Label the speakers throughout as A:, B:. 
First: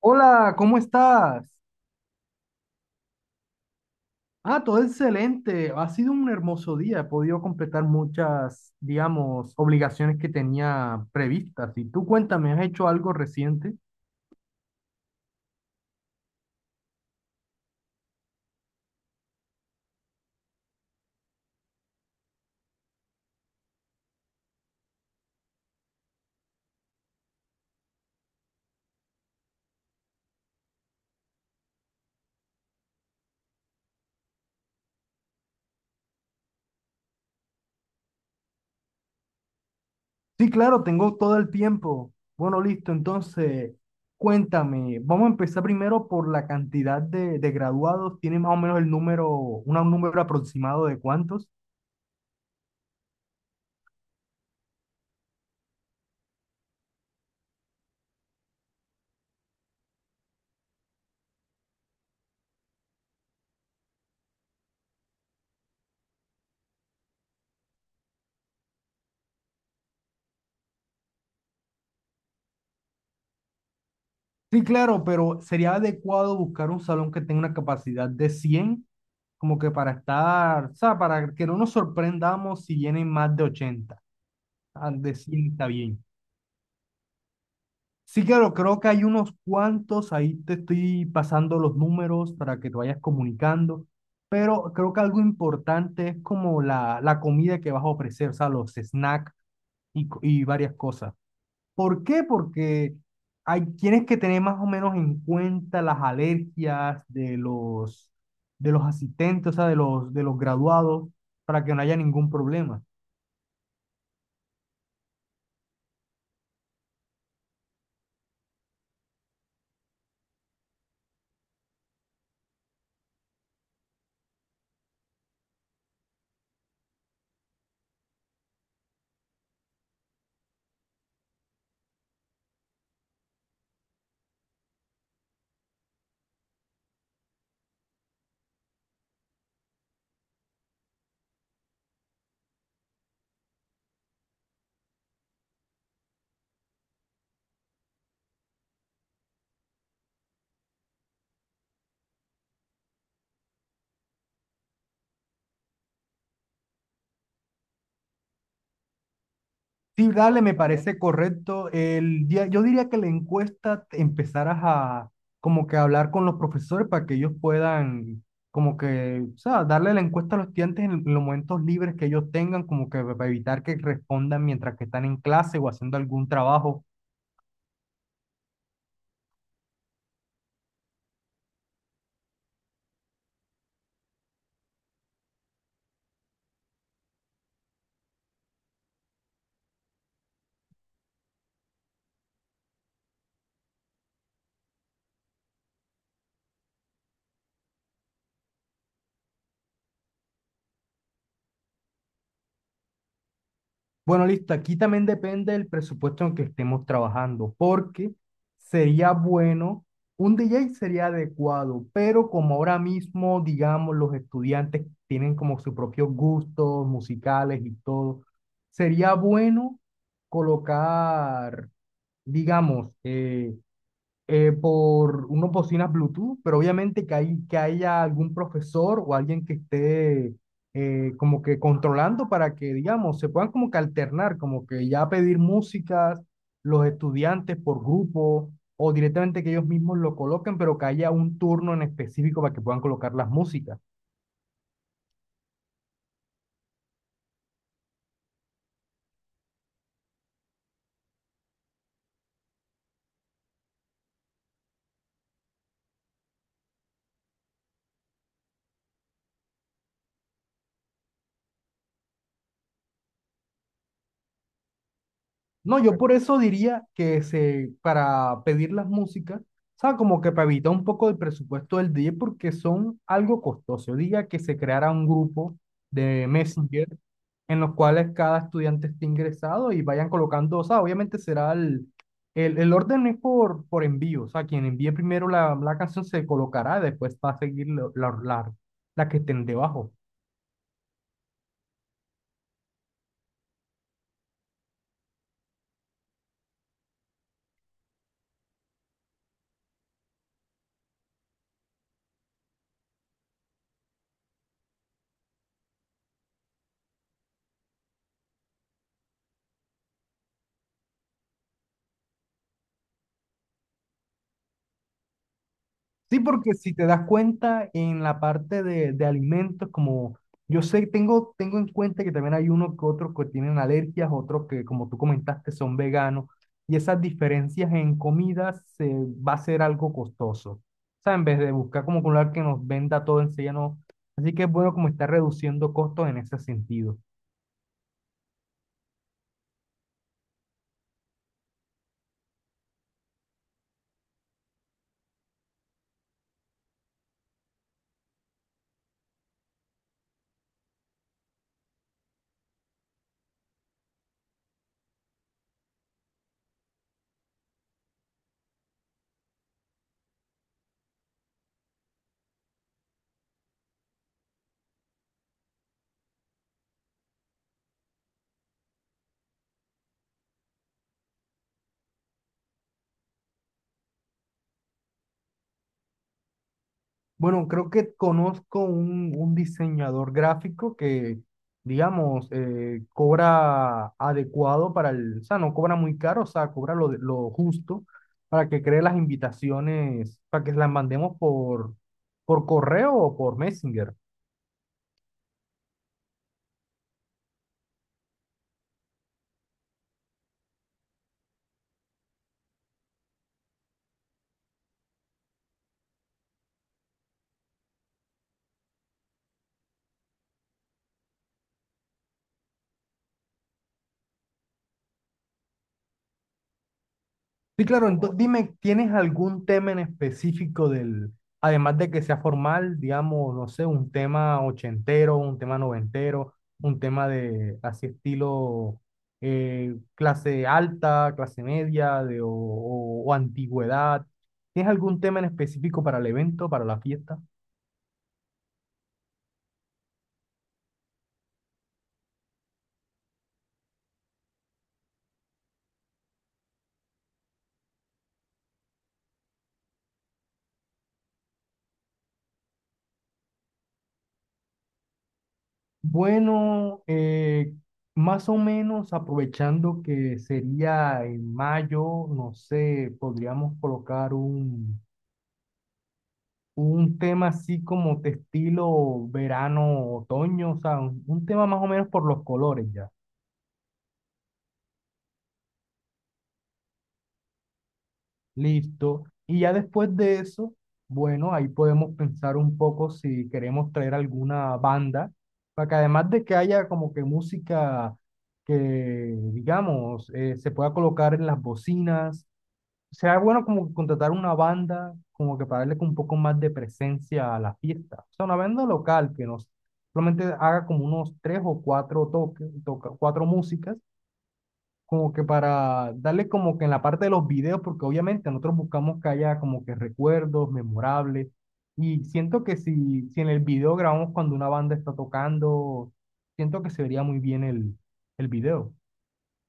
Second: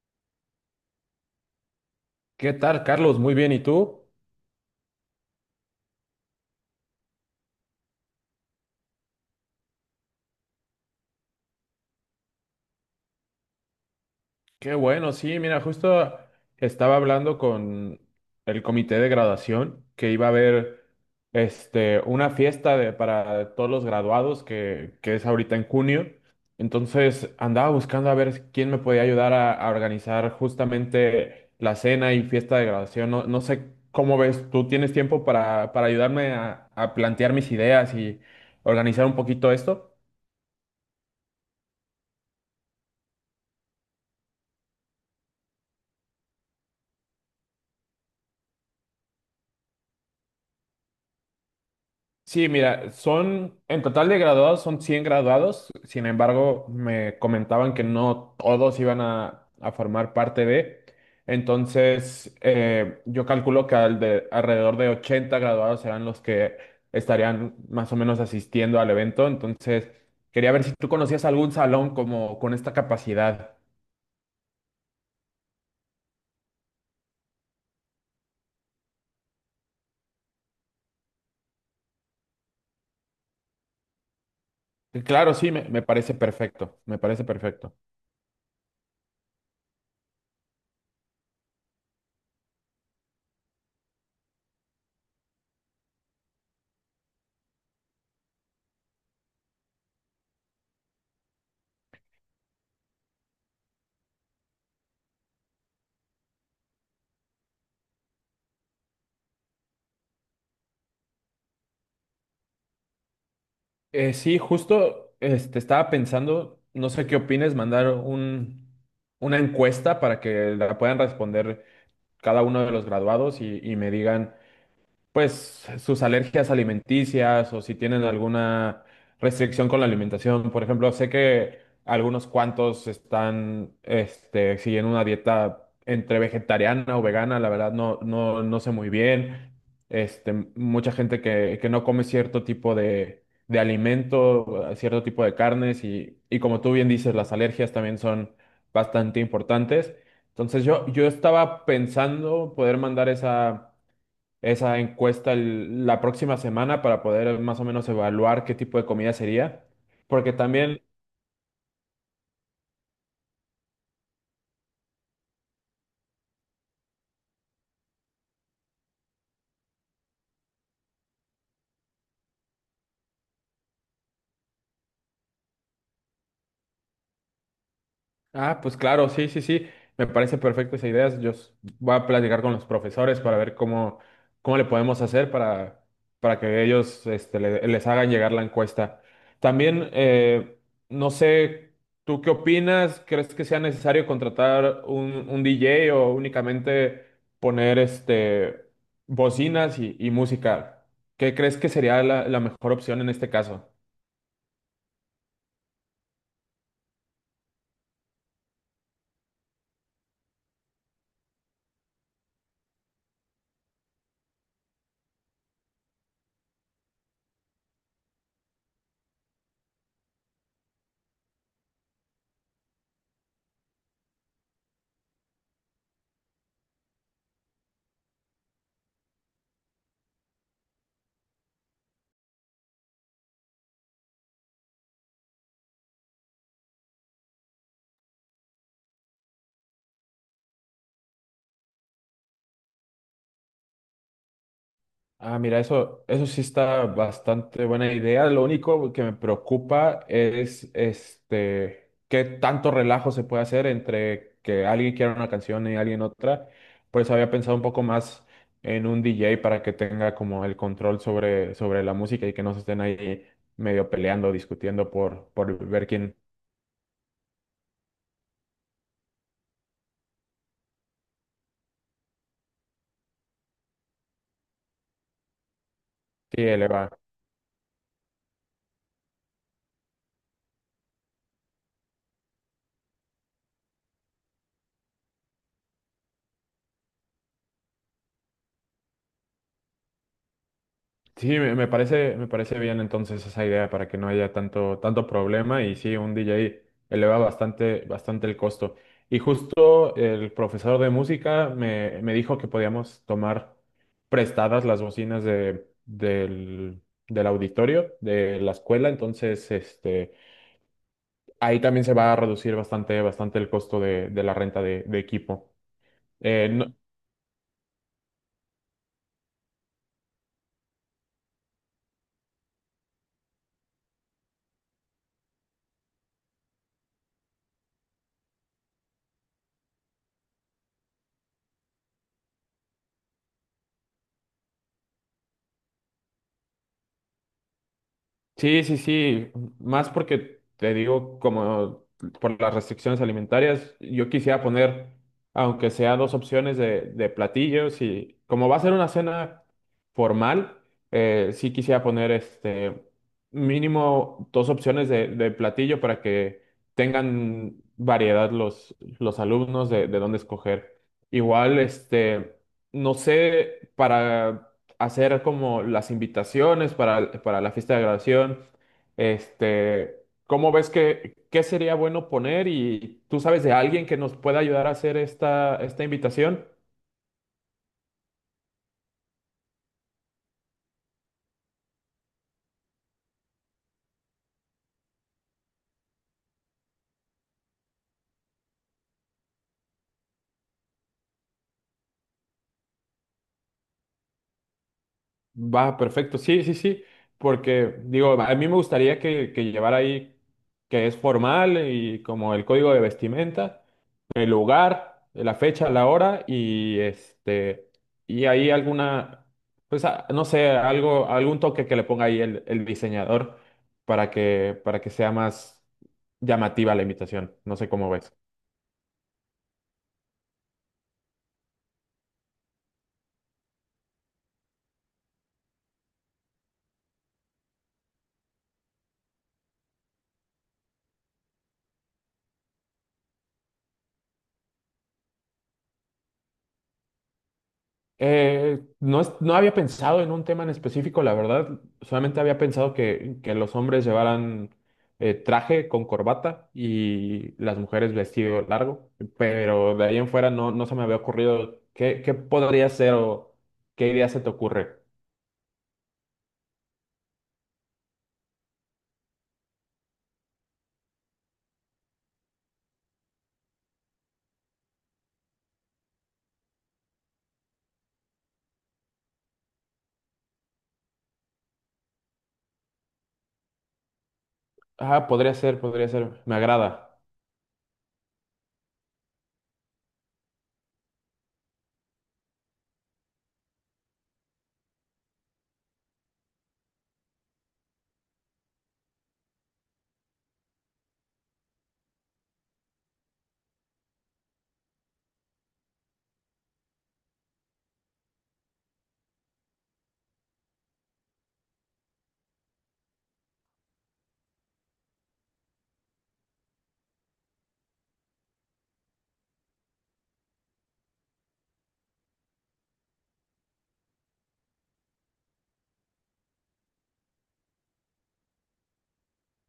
A: Hola, ¿cómo estás?
B: ¿Qué tal, Carlos? Muy bien, ¿y tú?
A: Ah, todo excelente. Ha sido un hermoso día. He podido completar muchas, digamos, obligaciones que tenía previstas. Y tú cuéntame, ¿has hecho algo reciente?
B: Qué bueno, sí, mira, justo estaba hablando con el comité de graduación que iba a haber una fiesta para todos los graduados que es ahorita en junio. Entonces andaba buscando a ver quién me podía ayudar a organizar justamente la cena y fiesta de graduación. No sé cómo ves, ¿tú tienes tiempo para ayudarme a plantear mis ideas y organizar un poquito esto?
A: Sí, claro, tengo todo el tiempo. Bueno, listo. Entonces, cuéntame. Vamos a empezar primero por la cantidad de graduados. ¿Tiene más o menos el número, un número aproximado de cuántos?
B: Sí, mira, son, en total de graduados son 100 graduados, sin embargo, me comentaban que no todos iban a formar parte de, entonces yo calculo que alrededor de 80 graduados serán los que estarían más o menos asistiendo al evento, entonces quería ver si tú conocías algún salón como con esta capacidad.
A: Sí, claro, pero sería adecuado buscar un salón que tenga una capacidad de cien, como que para estar, o sea, para que no nos sorprendamos si vienen más de ochenta. Ah,
B: Y
A: de
B: claro, sí,
A: 100 está
B: me
A: bien.
B: parece perfecto, me parece perfecto.
A: Sí, claro, creo que hay unos cuantos, ahí te estoy pasando los números para que te vayas comunicando, pero creo que algo importante es como la comida que vas a ofrecer, o sea, los snacks y, y varias cosas. ¿Por qué? Porque hay, tienes que tener más o menos en cuenta las alergias de los asistentes, o sea, de los graduados, para que no haya ningún problema.
B: Sí, justo estaba pensando, no sé qué opines, mandar una encuesta para que la puedan responder cada uno de los graduados y me digan pues sus alergias alimenticias o si tienen alguna restricción con la alimentación. Por ejemplo, sé que algunos cuantos están siguiendo una dieta entre vegetariana o vegana, la verdad no sé muy bien. Mucha gente que no come cierto tipo de alimento, cierto tipo de carnes y como tú bien dices, las alergias también son bastante importantes. Entonces yo estaba pensando poder mandar esa encuesta la próxima semana para poder más o menos evaluar qué tipo de comida sería,
A: Sí,
B: porque
A: dale, me
B: también.
A: parece correcto. El, yo diría que la encuesta empezaras a como que hablar con los profesores para que ellos puedan como que, o sea, darle la encuesta a los estudiantes en los momentos libres que ellos tengan, como que para evitar que respondan mientras que están en clase o haciendo algún trabajo.
B: Ah, pues claro, sí, sí, sí. Me parece perfecto esa idea. Voy a platicar con los profesores para ver cómo, cómo le podemos hacer para que ellos les hagan llegar la encuesta. También, no sé, ¿tú qué opinas? ¿Crees que sea necesario contratar un DJ o únicamente poner bocinas y música? ¿Qué crees que sería la mejor opción en este caso?
A: Bueno, listo. Aquí también depende del presupuesto en el que estemos trabajando, porque sería bueno, un DJ sería adecuado, pero como ahora mismo, digamos, los estudiantes tienen como sus propios gustos musicales y todo, sería bueno colocar, digamos, por unas bocinas Bluetooth, pero obviamente que, hay, que haya algún profesor o alguien que esté como que controlando para que, digamos, se puedan como que alternar, como que ya pedir músicas los estudiantes por grupo o directamente que ellos mismos lo coloquen, pero que haya un turno en específico para que puedan colocar las músicas.
B: Ah, mira, eso sí está bastante buena idea. Lo único que me preocupa es qué tanto relajo se puede hacer entre que alguien quiera una canción y alguien otra. Por eso había pensado un poco más en un DJ para que tenga como el control sobre, sobre la música y que no se estén ahí medio peleando, discutiendo por
A: No,
B: ver
A: yo por
B: quién
A: eso diría que se, para pedir las músicas, ¿sabes? Como que para evitar un poco el presupuesto del DJ porque son algo costoso. Yo diría que se creara un grupo de
B: sí,
A: Messenger
B: eleva.
A: en los cuales cada estudiante esté ingresado y vayan colocando, o sea, obviamente será el orden es por envío, o sea, quien envíe primero la, la canción se colocará, después va a seguir la, la, la que estén debajo.
B: Sí, me parece bien entonces esa idea para que no haya tanto, tanto problema y sí, un DJ eleva bastante, bastante el costo. Y justo el profesor de música me dijo que podíamos tomar prestadas las bocinas del auditorio de la escuela, entonces ahí también se va a reducir bastante, bastante el costo de la renta de equipo.
A: Sí,
B: Eh,
A: porque si
B: no-
A: te das cuenta en la parte de alimentos, como yo sé, tengo, tengo en cuenta que también hay unos que otros que tienen alergias, otros que, como tú comentaste, son veganos, y esas diferencias en comidas se, va a ser algo costoso. O sea, en vez de buscar como un lugar que nos venda todo enseguida, no. Así que es bueno como está reduciendo costos en ese sentido.
B: Sí, sí, sí, más porque te digo, como por las restricciones alimentarias, yo quisiera poner, aunque sea dos opciones de platillos y como va a ser una cena formal, sí quisiera poner mínimo dos opciones de platillo para que tengan variedad los alumnos de dónde escoger. Igual, no sé, para hacer como las invitaciones para la fiesta de graduación. Este, ¿Cómo ves que qué sería bueno poner? Y tú sabes de alguien que nos pueda ayudar a hacer esta, esta invitación.
A: Bueno, creo que conozco un diseñador gráfico que, digamos, cobra adecuado para el, o sea, no cobra muy caro, o sea, cobra lo, lo justo para que cree las invitaciones, para que las mandemos por correo o por Messenger.
B: Va, perfecto. Sí, sí, sí. Porque digo, a mí me gustaría que llevara ahí que es formal y como el código de vestimenta, el lugar, la fecha, la hora y este y ahí alguna no sé, algo algún toque que le ponga ahí el diseñador para que sea más llamativa la imitación. No
A: Sí,
B: sé
A: claro,
B: cómo ves.
A: dime, ¿tienes algún tema en específico del, además de que sea formal, digamos, no sé, un tema ochentero, un tema noventero, un tema de así estilo clase alta, clase media de, o antigüedad? ¿Tienes algún tema en específico para el evento, para la fiesta?
B: No había pensado en un tema en específico, la verdad. Solamente había pensado que los hombres llevaran traje con corbata y las mujeres vestido largo, pero de ahí en fuera no se me había ocurrido qué podría ser o qué idea se te ocurre.
A: Bueno, más o menos aprovechando que sería en mayo, no sé, podríamos colocar un tema así como de estilo verano, otoño, o sea, un tema más o menos por los colores ya.
B: Ah, podría ser, me agrada.
A: Listo. Y ya después de eso, bueno, ahí podemos pensar un poco si queremos traer alguna banda, para que además de que haya como que música que, digamos, se pueda colocar en las bocinas. Será bueno como contratar una banda, como que para darle como un poco más de presencia a la fiesta. O sea, una banda local que nos solamente haga como unos tres o cuatro toques, toca, cuatro músicas, como que para darle como que en la parte de los videos, porque obviamente nosotros buscamos que haya como que recuerdos memorables. Y siento que si, si en el video grabamos cuando una banda está tocando, siento que se vería muy bien el video.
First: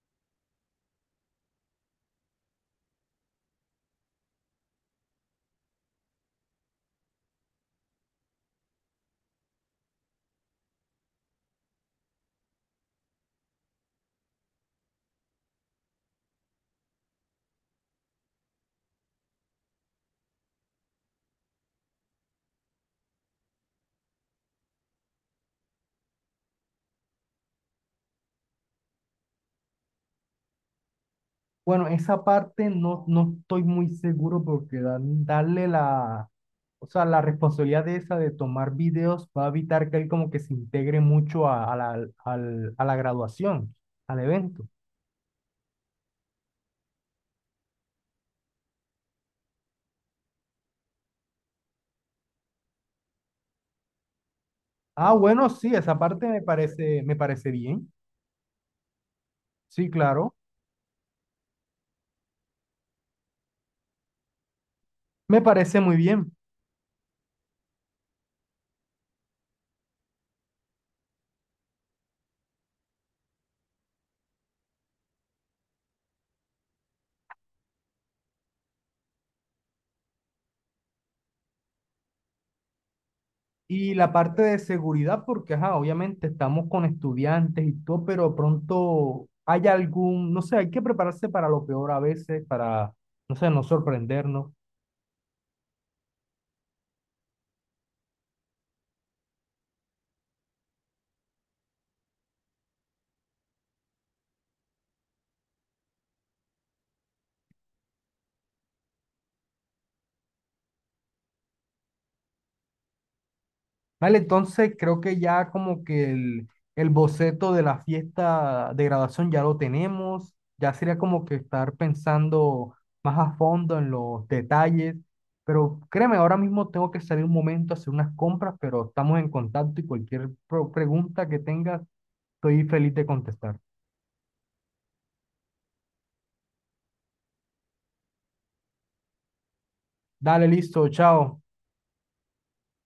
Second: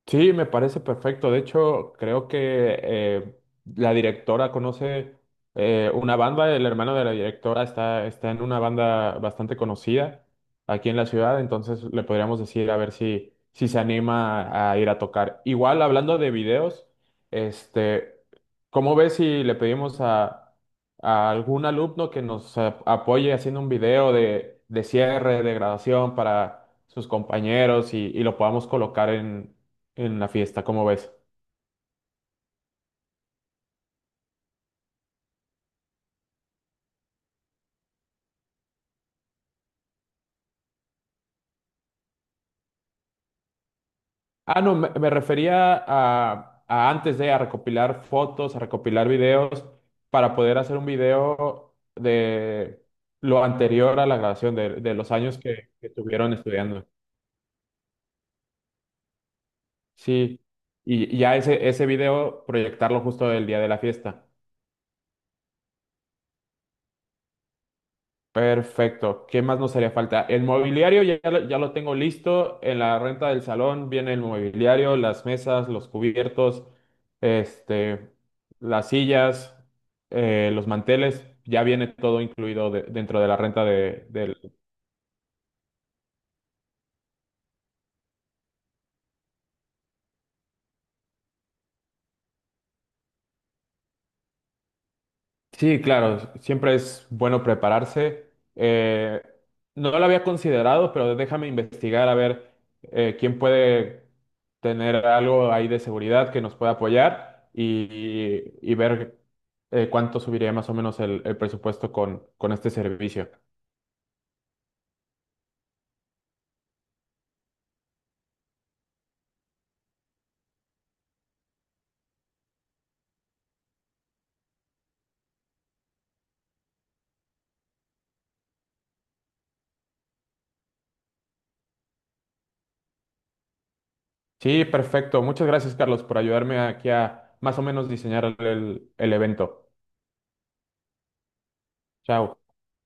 B: Sí, me parece perfecto. De hecho, creo que eh, la directora conoce una banda, el hermano de la directora está en una banda bastante conocida aquí en la ciudad, entonces le podríamos decir a ver si se anima a ir a tocar. Igual, hablando de videos, este, ¿cómo ves si le pedimos a algún alumno que nos apoye haciendo un video de cierre, de graduación para sus compañeros y lo podamos colocar en la fiesta, ¿cómo ves?
A: Bueno, esa parte no, no estoy muy seguro porque darle la, o sea, la responsabilidad de esa de tomar videos va a evitar que él como que se integre mucho a la, a la graduación, al
B: Ah,
A: evento.
B: no, me refería a antes de a recopilar fotos, a recopilar videos para poder hacer un video de lo anterior a la grabación, de los
A: Ah,
B: años
A: bueno, sí,
B: que
A: esa parte
B: tuvieron estudiando.
A: me parece bien. Sí, claro,
B: Sí, y ya ese video proyectarlo justo el día de la fiesta.
A: me parece muy bien.
B: Perfecto. ¿Qué más nos haría falta? El mobiliario ya, ya lo tengo listo. En la renta del salón viene el mobiliario, las mesas, los cubiertos, este, las sillas, los manteles. Ya viene todo incluido dentro de la renta
A: Y la
B: del.
A: parte de seguridad, porque, ajá, obviamente estamos con estudiantes y todo, pero pronto hay algún, no sé, hay que prepararse para lo peor a veces, para, no sé, no sorprendernos.
B: Sí, claro, siempre es bueno prepararse. Eh, no lo había considerado, pero déjame investigar a ver quién puede tener algo ahí de seguridad que nos pueda apoyar y ver cuánto subiría más o menos el presupuesto con este servicio.
A: Vale, entonces creo que ya como que el boceto de la fiesta de graduación ya lo tenemos, ya sería como que estar pensando más a fondo en los detalles, pero créeme, ahora mismo tengo que salir un momento a hacer unas compras, pero estamos en contacto y cualquier pregunta que tengas, estoy feliz de contestar.
B: Sí, perfecto. Muchas gracias, Carlos, por ayudarme aquí a más o menos diseñar el evento.
A: Dale, listo, chao.
B: Chao.